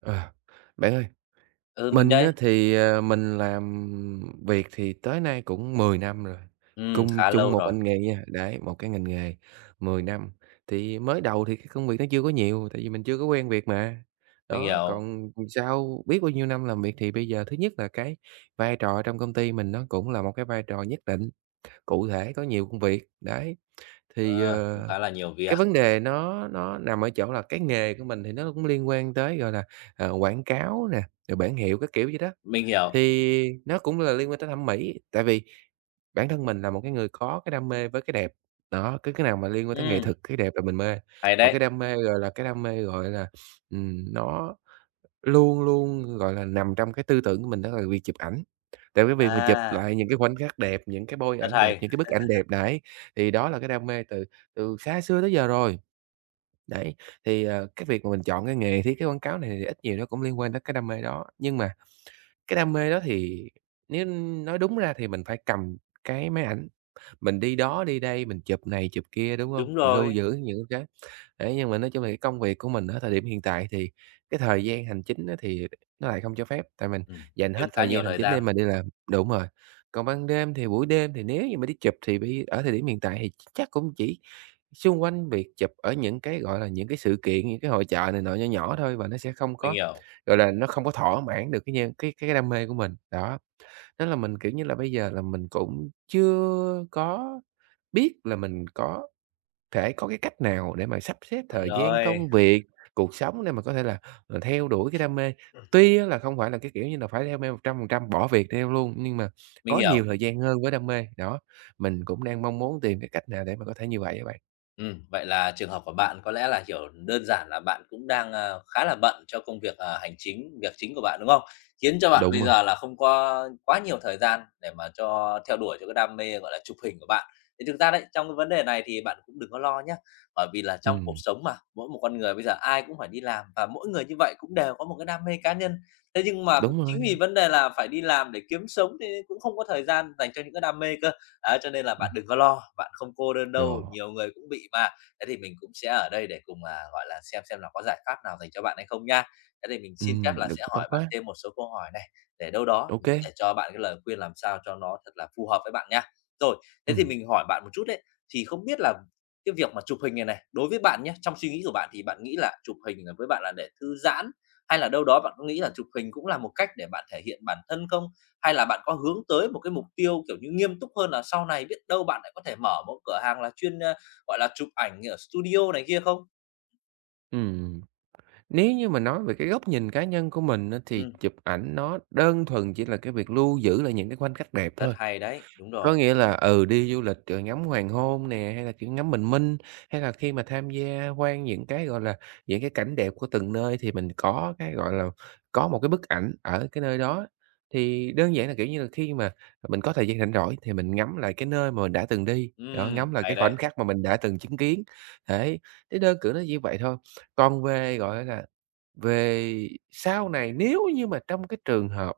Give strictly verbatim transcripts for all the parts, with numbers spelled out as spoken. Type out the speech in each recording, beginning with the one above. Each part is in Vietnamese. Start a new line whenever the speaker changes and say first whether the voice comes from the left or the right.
right: À, bạn ơi,
left: Ừ, mình
right: mình á
left: đây.
right: thì, ờ, mình làm việc thì tới nay cũng mười năm rồi,
left: Ừm,
right: cùng
left: khá
right: chung
left: lâu
right: một
left: rồi,
right: ngành nghề nha, đấy, một cái ngành nghề mười năm. Thì mới đầu thì cái công việc nó chưa có nhiều, tại vì mình chưa có quen việc mà.
left: mình
right: Đó,
left: hiểu.
right: còn sau biết bao nhiêu năm làm việc thì bây giờ thứ nhất là cái vai trò trong công ty mình nó cũng là một cái vai trò nhất định, cụ thể, có nhiều công việc, đấy. Thì,
left: Ờ, cũng
right: ờ
left: khá là nhiều việc,
right: cái vấn đề nó nó nằm ở chỗ là cái nghề của mình thì nó cũng liên quan tới, gọi là, ờ, quảng cáo nè, rồi bảng hiệu các kiểu vậy đó,
left: mình hiểu.
right: thì nó cũng là liên quan tới thẩm mỹ, tại vì bản thân mình là một cái người có cái đam mê với cái đẹp. Đó, cứ cái nào mà liên quan tới nghệ
left: Ừm,
right: thuật, cái đẹp là mình mê,
left: hay
right: và
left: đấy.
right: cái đam mê, gọi là, cái đam mê, gọi là, ừm, nó luôn luôn, gọi là, nằm trong cái tư tưởng của mình đó là việc chụp ảnh. Tại cái việc mình chụp
left: À,
right: lại những cái khoảnh khắc đẹp, những cái bôi
left: rất
right: ảnh đẹp,
left: hay.
right: những cái bức ảnh đẹp, đấy, thì đó là cái đam mê từ từ xa xưa tới giờ rồi. Đấy, thì, ờ, cái việc mà mình chọn cái nghề thiết kế quảng cáo này thì ít nhiều nó cũng liên quan tới cái đam mê đó. Nhưng mà cái đam mê đó thì nếu nói đúng ra thì mình phải cầm cái máy ảnh, mình đi đó đi đây, mình chụp này chụp kia, đúng không?
left: Đúng
right: Mình lưu
left: rồi,
right: giữ những cái đấy, nhưng mà nói chung là cái công việc của mình ở thời điểm hiện tại thì cái thời gian hành chính á thì nó lại không cho phép, tại mình
left: ừm,
right: dành hết
left: chiếm khá
right: thời
left: nhiều
right: gian hành
left: thời
right: chính để
left: gian,
right: mà đi làm đúng rồi. Còn ban đêm thì buổi đêm thì nếu như mà đi chụp thì bây ở thời điểm hiện tại thì chắc cũng chỉ xung quanh việc chụp ở những cái, gọi là, những cái sự kiện, những cái hội chợ này nọ nho nhỏ thôi và nó sẽ không
left: mình
right: có,
left: hiểu.
right: gọi là, nó không có thỏa mãn được cái nhan cái cái đam mê của mình. Đó, tức là mình, kiểu như là, bây giờ là mình cũng chưa có biết là mình có thể có cái cách nào để mà sắp xếp thời gian,
left: Rồi,
right: công việc, cuộc sống để mà có thể là, ờ, theo đuổi cái đam mê.
left: ừ,
right: Tuy á là không phải là cái kiểu như là phải đam mê một trăm phần trăm bỏ việc theo luôn, nhưng mà
left: mình
right: có
left: hiểu.
right: nhiều thời gian hơn với đam mê. Đó, mình cũng đang mong muốn tìm cái cách nào để mà có thể như vậy á bạn.
left: Ừm, vậy là trường hợp của bạn có lẽ là, kiểu, đơn giản là bạn cũng đang, a, khá là bận cho công việc, à, hành chính, việc chính của bạn, đúng không? Khiến cho bạn
right: Đúng
left: bây
right: rồi.
left: giờ là không có quá nhiều thời gian để mà cho theo đuổi cho cái đam mê, gọi là, chụp hình của bạn. Thì thực ra đấy, trong cái vấn đề này thì bạn cũng đừng có lo nhé, bởi vì là trong cuộc
right: Ừm,
left: sống mà, mỗi một con người bây giờ ai cũng phải đi làm và mỗi người như vậy cũng đều có một cái đam mê cá nhân. Thế nhưng mà cũng
right: đúng rồi,
left: chính vì vấn đề là phải đi làm để kiếm sống thì cũng không có thời gian dành cho những cái đam mê cơ đấy, cho nên là
right: ừm,
left: bạn đừng có lo, bạn không cô đơn
right: rồi,
left: đâu, nhiều người cũng bị mà. Thế thì mình cũng sẽ ở đây để cùng, à, gọi là, xem xem là có giải pháp nào dành cho bạn hay không nha. Thế thì mình xin phép
right: ừm,
left: là
right: được
left: sẽ
right: tốt
left: hỏi bạn
right: quá,
left: thêm một số câu hỏi này, để đâu đó
right: ô
left: mình
right: kê,
left: có thể cho bạn cái lời khuyên làm sao cho nó thật là phù hợp với bạn nha. Rồi, thế thì
right: ừm,
left: mình hỏi bạn một chút đấy, thì không biết là cái việc mà chụp hình này này, đối với bạn nhé, trong suy nghĩ của bạn thì bạn nghĩ là chụp hình là với bạn là để thư giãn, hay là đâu đó bạn có nghĩ là chụp hình cũng là một cách để bạn thể hiện bản thân không? Hay là bạn có hướng tới một cái mục tiêu, kiểu như, nghiêm túc hơn là sau này biết đâu bạn lại có thể mở một cửa hàng là chuyên, ơ, gọi là, chụp ảnh ở studio này kia không?
right: ừm. Nếu như mà nói về cái góc nhìn cá nhân của mình á, thì
left: Ừ,
right: chụp ảnh nó đơn thuần chỉ là cái việc lưu giữ lại những cái khoảnh khắc đẹp
left: rất
right: thôi.
left: hay đấy, đúng rồi.
right: Có nghĩa là, ừ, đi du lịch, rồi ngắm hoàng hôn nè, hay là, kiểu, ngắm bình minh, hay là khi mà tham gia quan những cái, gọi là, những cái cảnh đẹp của từng nơi thì mình có cái, gọi là, có một cái bức ảnh ở cái nơi đó. Thì đơn giản là, kiểu như là, khi mà mình có thời gian rảnh rỗi thì mình ngắm lại cái nơi mà mình đã từng đi,
left: Ừ,
right: đó, ngắm lại
left: hay
right: cái khoảnh
left: đấy,
right: khắc mà mình đã từng chứng kiến, đấy, thế đơn cử nó như vậy thôi. Còn về, gọi là, về sau này nếu như mà trong cái trường hợp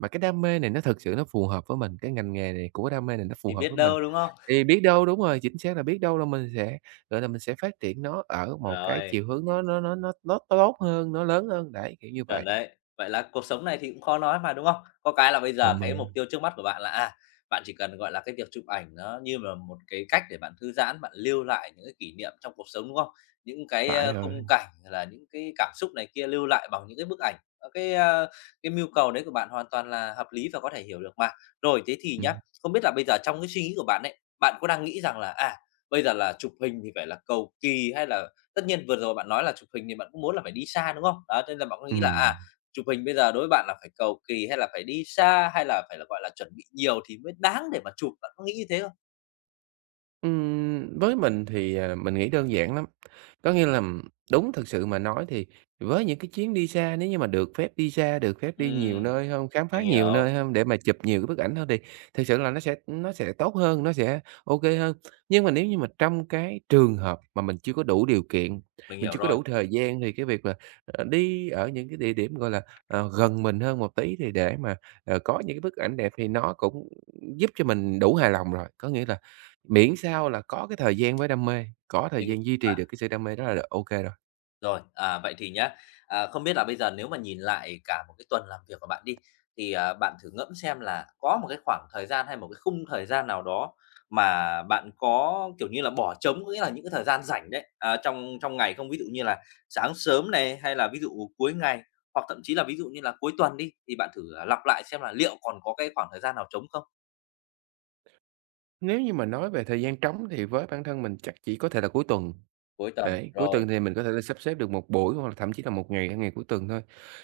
right: mà cái đam mê này nó thực sự nó phù hợp với mình, cái ngành nghề này của đam mê này nó phù
left: thì
right: hợp
left: biết
right: với mình.
left: đâu, đúng không?
right: Thì biết đâu đúng rồi, chính xác là biết đâu là mình sẽ, gọi là, mình sẽ phát triển nó ở một cái
left: Rồi.
right: chiều hướng nó nó nó nó nó tốt hơn, nó lớn hơn, đấy, kiểu như
left: Chuẩn
right: vậy.
left: đấy. Vậy là cuộc sống này thì cũng khó nói mà, đúng không? Có cái là bây giờ
right: Đúng
left: cái
right: rồi,
left: mục tiêu trước mắt của bạn là, à, bạn chỉ cần, gọi là, cái việc chụp ảnh nó như là một cái cách để bạn thư giãn, bạn lưu lại những cái kỷ niệm trong cuộc sống, đúng không? Những cái,
right: phải
left: ơ,
right: rồi.
left: khung cảnh, rồi là những cái cảm xúc này kia lưu lại bằng những cái bức ảnh. Ơ, cái, a, cái mưu cầu đấy của bạn hoàn toàn là hợp lý và có thể hiểu được mà. Rồi, thế thì nhá,
right: Ừm.
left: không biết là bây giờ trong cái suy nghĩ của bạn ấy, bạn có đang nghĩ rằng là, à, bây giờ là chụp hình thì phải là cầu kỳ hay là tất nhiên vừa rồi bạn nói là chụp hình thì bạn cũng muốn là phải đi xa, đúng không? Đó, thế là bạn có nghĩ là, à,
right: Ừm.
left: chụp hình bây giờ đối với bạn là phải cầu kỳ hay là phải đi xa, hay là phải là, gọi là, chuẩn bị nhiều thì mới đáng để mà chụp, bạn có nghĩ như thế không?
right: Ừm, với mình thì, à, mình nghĩ đơn giản lắm. Có nghĩa là đúng thực sự mà nói thì với những cái chuyến đi xa, nếu như mà được phép đi xa, được phép đi nhiều
left: Ừm,
right: nơi hơn, khám phá
left: mình
right: nhiều
left: hiểu,
right: nơi hơn để mà chụp nhiều cái bức ảnh hơn thì thực sự là nó sẽ nó sẽ tốt hơn, nó sẽ OK hơn. Nhưng mà nếu như mà trong cái trường hợp mà mình chưa có đủ điều kiện,
left: mình
right: mình
left: hiểu
right: chưa có
left: rồi,
right: đủ thời gian thì cái việc là, ờ, đi ở những cái địa điểm, gọi là, ờ, gần mình hơn một tí thì để mà, ờ, có những cái bức ảnh đẹp thì nó cũng giúp cho mình đủ hài lòng rồi. Có nghĩa là miễn sao là có cái thời gian với đam mê, có thời
left: mình
right: gian duy trì được cái sự đam mê đó là được ô rồi.
left: rồi, à, vậy thì nhá, à, không biết là bây giờ nếu mà nhìn lại cả một cái tuần làm việc của bạn đi, thì, à, bạn thử ngẫm xem là có một cái khoảng thời gian hay một cái khung thời gian nào đó mà bạn có, kiểu như là, bỏ trống, có nghĩa là những cái thời gian rảnh đấy, à, trong trong ngày không? Ví dụ như là sáng sớm này, hay là ví dụ cuối ngày, hoặc thậm chí là ví dụ như là cuối tuần đi, thì bạn thử, à, lặp lại xem là liệu còn có cái khoảng thời gian nào trống không?
right: Nếu như mà nói về thời gian trống thì với bản thân mình chắc chỉ có thể là cuối tuần,
left: Cuối tuần,
right: đấy, cuối
left: rồi.
right: tuần thì mình có thể là sắp xếp được một buổi hoặc là thậm chí là một ngày ở ngày cuối tuần thôi.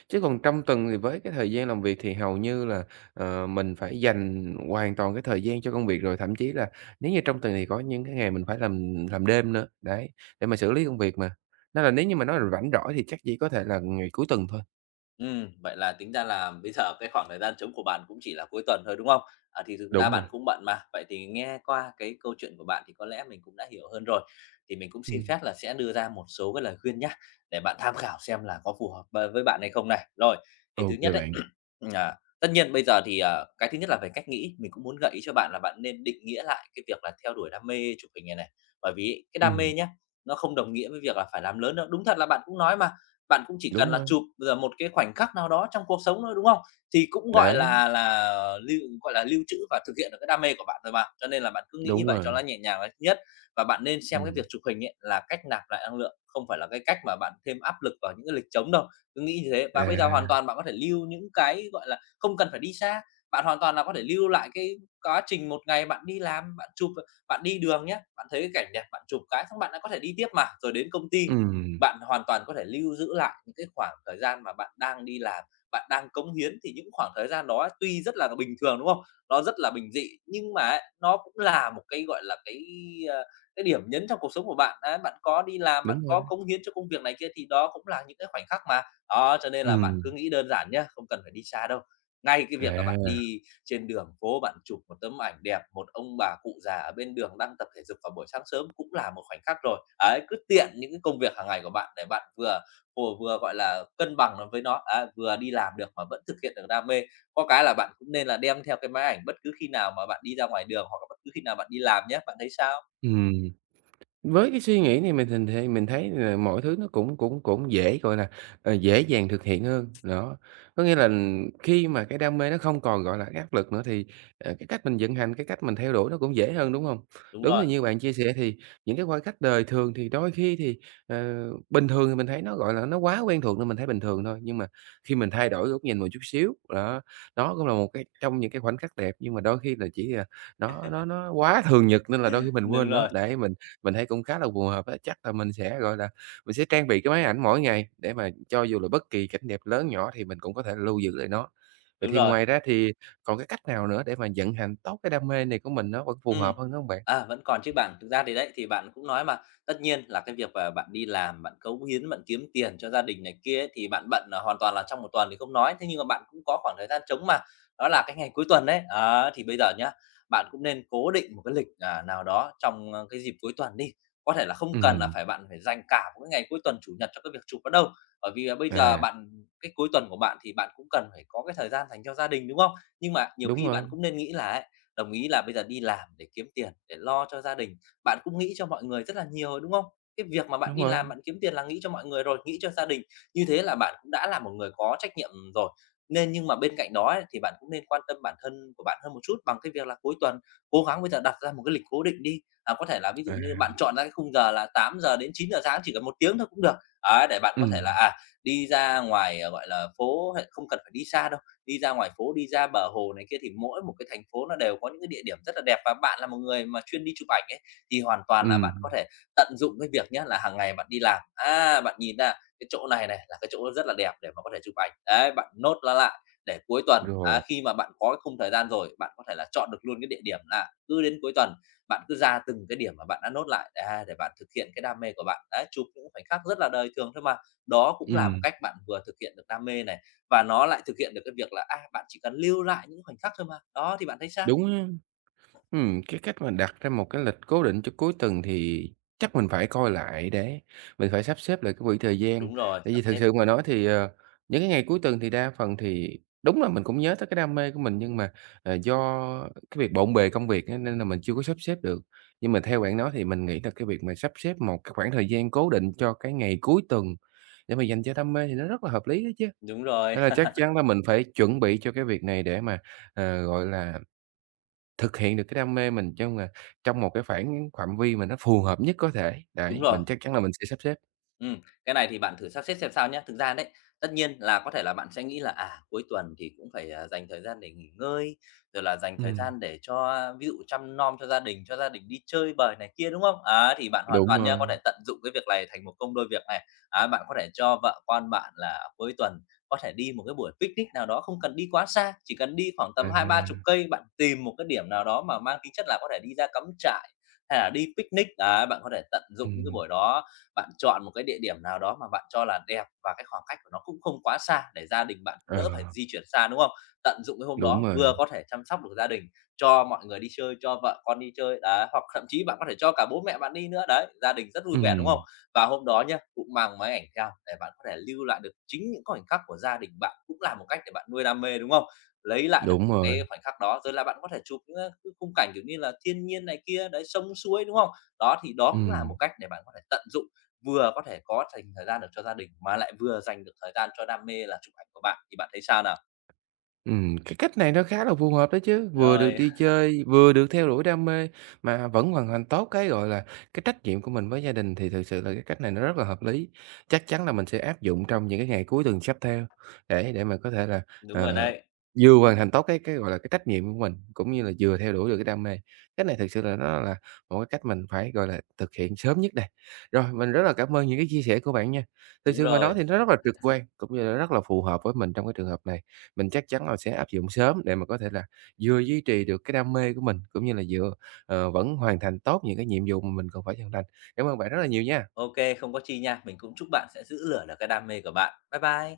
right: Chứ còn trong tuần thì với cái thời gian làm việc thì hầu như là, ờ, mình phải dành hoàn toàn cái thời gian cho công việc rồi, thậm chí là nếu như trong tuần thì có những cái ngày mình phải làm làm đêm nữa, đấy, để mà xử lý công việc mà. Nên là nếu như mà nói là rảnh rỗi thì chắc chỉ có thể là ngày cuối tuần thôi.
left: Ừm, vậy là tính ra là bây giờ cái khoảng thời gian trống của bạn cũng chỉ là cuối tuần thôi, đúng không? À, thì thực ra
right: Đúng rồi,
left: bạn cũng bận mà, vậy thì nghe qua cái câu chuyện của bạn thì có lẽ mình cũng đã hiểu hơn rồi. Thì mình cũng xin
right: ừm.
left: phép là sẽ đưa ra một số cái lời khuyên nhá, để bạn tham khảo xem là có phù hợp b với bạn hay không này. Rồi, thì
right: Ô
left: thứ nhất đấy
right: bạn.
left: là tất nhiên bây giờ thì, ờ, cái thứ nhất là về cách nghĩ, mình cũng muốn gợi ý cho bạn là bạn nên định nghĩa lại cái việc là theo đuổi đam mê chụp hình này này. Bởi vì cái đam
right: Ừm,
left: mê nhá, nó không đồng nghĩa với việc là phải làm lớn đâu. Đúng thật là bạn cũng nói mà, bạn cũng chỉ cần
right: đúng
left: là
right: rồi,
left: chụp rồi một cái khoảnh khắc nào đó trong cuộc sống thôi, đúng không? Thì cũng, gọi
right: đấy,
left: là là, lưu gọi là, lưu trữ và thực hiện được cái đam mê của bạn rồi mà, cho nên là bạn cứ nghĩ như
right: đúng
left: vậy cho
right: rồi,
left: nó nhẹ nhàng là nhất. Và bạn nên xem cái
right: ừm,
left: việc chụp hình ấy là cách nạp lại năng lượng, không phải là cái cách mà bạn thêm áp lực vào những cái lịch trống đâu, cứ nghĩ như thế. Và bây giờ
right: à,
left: hoàn toàn bạn có thể lưu những cái, gọi là, không cần phải đi xa, bạn hoàn toàn là có thể lưu lại cái quá trình một ngày bạn đi làm, bạn chụp, bạn đi đường nhé, bạn thấy cái cảnh đẹp, bạn chụp cái xong bạn đã có thể đi tiếp mà, rồi đến công ty
right: ừm,
left: bạn hoàn toàn có thể lưu giữ lại những cái khoảng thời gian mà bạn đang đi làm, bạn đang cống hiến thì những khoảng thời gian đó tuy rất là bình thường, đúng không? Nó rất là bình dị, nhưng mà ấy, nó cũng là một cái, gọi là, cái, ờ, cái điểm nhấn trong cuộc sống của bạn. Đấy, bạn có đi làm, bạn
right: đúng rồi,
left: có cống hiến cho công việc này kia thì đó cũng là những cái khoảnh khắc mà. Đó, cho nên là bạn cứ
right: ừm,
left: nghĩ đơn giản nhé, không cần phải đi xa đâu. Ngay cái việc là bạn
right: à,
left: đi trên đường phố bạn chụp một tấm ảnh đẹp, một ông bà cụ già ở bên đường đang tập thể dục vào buổi sáng sớm cũng là một khoảnh khắc rồi. Ấy, cứ tiện những cái công việc hàng ngày của bạn để bạn vừa vừa vừa, gọi là, cân bằng nó với nó, á, vừa đi làm được mà vẫn thực hiện được đam mê. Có cái là bạn cũng nên là đem theo cái máy ảnh bất cứ khi nào mà bạn đi ra ngoài đường hoặc là bất cứ khi nào bạn đi làm nhé, bạn thấy sao?
right: ừm. Với cái suy nghĩ này mình thình thì mình thấy là mọi thứ nó cũng cũng cũng dễ, gọi là, ờ, dễ dàng thực hiện hơn, đó. Có nghĩa là khi mà cái đam mê nó không còn, gọi là, cái áp lực nữa thì, ờ, cái cách mình vận hành, cái cách mình theo đuổi nó cũng dễ hơn, đúng không?
left: Đúng
right: Đúng
left: rồi,
right: là như bạn chia sẻ thì những cái khoảnh khắc đời thường thì đôi khi thì, ờ, bình thường thì mình thấy nó, gọi là, nó quá quen thuộc nên mình thấy bình thường thôi, nhưng mà khi mình thay đổi góc nhìn một chút xíu, đó, đó cũng là một cái trong những cái khoảnh khắc đẹp, nhưng mà đôi khi là chỉ là nó nó nó quá thường nhật nên là đôi khi mình
left: đúng
right: quên nó
left: rồi,
right: để mình mình thấy cũng khá là phù hợp á, chắc là mình sẽ, gọi là, mình sẽ trang bị cái máy ảnh mỗi ngày để mà cho dù là bất kỳ cảnh đẹp lớn nhỏ thì mình cũng có thể lưu giữ lại nó. Vậy
left: đúng
right: thì
left: rồi.
right: ngoài ra thì còn cái cách nào nữa để mà vận hành tốt cái đam mê này của mình nó vẫn phù
left: Ừm.
right: hợp hơn nữa hông bạn?
left: À, vẫn còn chứ bạn. Thực ra thì đấy, thì bạn cũng nói mà, tất nhiên là cái việc, mà bạn đi làm, bạn cống hiến, bạn kiếm tiền cho gia đình này kia ấy, thì bạn bận là hoàn toàn là trong một tuần thì không nói, thế nhưng mà bạn cũng có khoảng thời gian trống mà, đó là cái ngày cuối tuần đấy. Đó, thì bây giờ nhá, bạn cũng nên cố định một cái lịch, à, nào đó trong, ơ, cái dịp cuối tuần đi. Có thể là không cần là
right: Ừm,
left: phải bạn phải dành cả một cái ngày cuối tuần, Chủ nhật cho cái việc chụp đó đâu, bởi vì là bây giờ
right: à,
left: bạn cái cuối tuần của bạn thì bạn cũng cần phải có cái thời gian dành cho gia đình, đúng không? Nhưng mà nhiều
right: đúng
left: khi bạn
right: rồi,
left: cũng nên nghĩ là ấy đồng ý là bây giờ đi làm để kiếm tiền, để lo cho gia đình. Bạn cũng nghĩ cho mọi người rất là nhiều rồi, đúng không? Cái việc mà bạn
right: đúng
left: đi
right: rồi,
left: làm, bạn kiếm tiền là nghĩ cho mọi người rồi, nghĩ cho gia đình. Như thế là bạn cũng đã là một người có trách nhiệm rồi. Nên nhưng mà bên cạnh đó ấy, thì bạn cũng nên quan tâm bản thân của bạn hơn một chút bằng cái việc là cuối tuần cố gắng bây giờ đặt ra một cái lịch cố định đi. À, có thể là ví
right: à,
left: dụ như bạn chọn ra cái khung giờ là tám giờ đến chín giờ sáng chỉ cần một tiếng thôi cũng được. Đấy, để bạn có
right: ừm,
left: thể là à đi ra ngoài, à, gọi là phố hay không cần phải đi xa đâu, đi ra ngoài phố, đi ra bờ hồ này kia thì mỗi một cái thành phố nó đều có những cái địa điểm rất là đẹp và bạn là một người mà chuyên đi chụp ảnh ấy, thì hoàn toàn là bạn có
right: ừm,
left: thể tận dụng cái việc nhá là hàng ngày bạn đi làm, à, bạn nhìn ra cái chỗ này này là cái chỗ rất là đẹp để mà có thể chụp ảnh. Đấy, bạn nốt nó lại để cuối tuần, á,
right: rồi,
left: khi mà bạn có cái khung thời gian rồi, bạn có thể là chọn được luôn cái địa điểm là cứ đến cuối tuần, bạn cứ ra từng cái điểm mà bạn đã nốt lại, à, để bạn thực hiện cái đam mê của bạn. Đấy, chụp những khoảnh khắc rất là đời thường thôi mà. Đó cũng là một
right: ừm,
left: cách bạn vừa thực hiện được đam mê này và nó lại thực hiện được cái việc là, à, bạn chỉ cần lưu lại những khoảnh khắc thôi mà. Đó, thì bạn thấy sao?
right: đúng á. Ừm, cái cách mà đặt ra một cái lịch cố định cho cuối tuần thì chắc mình phải coi lại để mình phải sắp xếp lại cái quỹ thời gian.
left: Đúng rồi,
right: Tại
left: sắp
right: vì thực
left: xếp.
right: sự mà nói thì, ờ, những cái ngày cuối tuần thì đa phần thì đúng là mình cũng nhớ tới cái đam mê của mình, nhưng mà, ờ, do cái việc bộn bề công việc á nên là mình chưa có sắp xếp được. Nhưng mà theo bạn nói thì mình nghĩ là cái việc mà sắp xếp một cái khoảng thời gian cố định cho cái ngày cuối tuần để mà dành cho đam mê thì nó rất là hợp lý đó chứ.
left: Đúng rồi,
right: Nên là chắc chắn là mình phải chuẩn bị cho cái việc này để mà, ờ, gọi là, thực hiện được cái đam mê mình trong, là trong một cái khoảng phạm vi mà nó phù hợp nhất có thể,
left: đúng
right: đấy,
left: rồi.
right: mình chắc chắn là mình sẽ sắp xếp.
left: Ừm, cái này thì bạn thử sắp xếp xem sao nhé. Thực ra đấy, tất nhiên là có thể là bạn sẽ nghĩ là, à, cuối tuần thì cũng phải, à, dành thời gian để nghỉ ngơi, rồi là dành thời
right: Ừm,
left: gian để cho, à, ví dụ chăm nom cho gia đình, cho gia đình đi chơi bời này kia, đúng không? À thì bạn hoàn
right: đúng
left: toàn nha,
right: rồi,
left: có thể tận dụng cái việc này thành một công đôi việc này. À bạn có thể cho vợ con bạn là cuối tuần có thể đi một cái buổi picnic nào đó, không cần đi quá xa, chỉ cần đi khoảng tầm hai ba chục
right: à,
left: cây, bạn tìm một cái điểm nào đó mà mang tính chất là có thể đi ra cắm trại hay là đi picnic. À bạn có thể tận dụng những cái
right: ừm,
left: buổi đó, bạn chọn một cái địa điểm nào đó mà bạn cho là đẹp và cái khoảng cách của nó cũng không quá xa để gia đình bạn cũng
right: ờ,
left: đỡ phải di chuyển xa, đúng không? Tận dụng cái hôm
right: đúng
left: đó
right: rồi,
left: vừa có thể chăm sóc được gia đình, cho mọi người đi chơi, cho vợ con đi chơi, đấy, hoặc thậm chí bạn có thể cho cả bố mẹ bạn đi nữa, đấy, gia đình rất vui vẻ, đúng không?
right: ừm,
left: Và hôm đó nhá, cũng mang máy ảnh theo để bạn có thể lưu lại được chính những khoảnh khắc của gia đình bạn, cũng là một cách để bạn nuôi đam mê, đúng không? Lấy lại được
right: đúng
left: những
right: rồi,
left: cái khoảnh khắc đó, rồi là bạn có thể chụp những, ơ, khung cảnh, kiểu như là thiên nhiên này kia, đấy, sông suối, đúng không? Đó, thì đó cũng là
right: ừm.
left: một cách để bạn có thể tận dụng, vừa có thể có dành thời gian được cho gia đình mà lại vừa dành được thời gian cho đam mê là chụp ảnh của bạn, thì bạn thấy sao nào?
right: Ừm, cái cách này nó khá là phù hợp đó chứ, vừa được
left: Rồi,
right: đi chơi, vừa được theo đuổi đam mê mà vẫn hoàn thành tốt cái, gọi là, cái trách nhiệm của mình với gia đình thì thực sự là cái cách này nó rất là hợp lý. Chắc chắn là mình sẽ áp dụng trong những cái ngày cuối tuần sắp theo để để mà có thể là,
left: đúng rồi
right: ờ,
left: đấy,
right: vừa hoàn thành tốt cái cái, gọi là, cái trách nhiệm của mình, cũng như là vừa theo đuổi được cái đam mê. Cái này thực sự là nó là một cái cách mình phải, gọi là, thực hiện sớm nhất đây. Rồi, mình rất là cảm ơn những cái chia sẻ của bạn nha. Thực
left: đúng
right: sự mà nói
left: rồi.
right: thì nó rất là trực quan cũng như là rất là phù hợp với mình trong cái trường hợp này. Mình chắc chắn là sẽ áp dụng sớm để mà có thể là vừa duy trì được cái đam mê của mình, cũng như là vừa, ờ, vẫn hoàn thành tốt những cái nhiệm vụ mà mình cần phải hoàn thành. Cảm ơn bạn rất là nhiều nha.
left: OK, không có chi nha. Mình cũng chúc bạn sẽ giữ lửa được cái đam mê của bạn. Bye bye.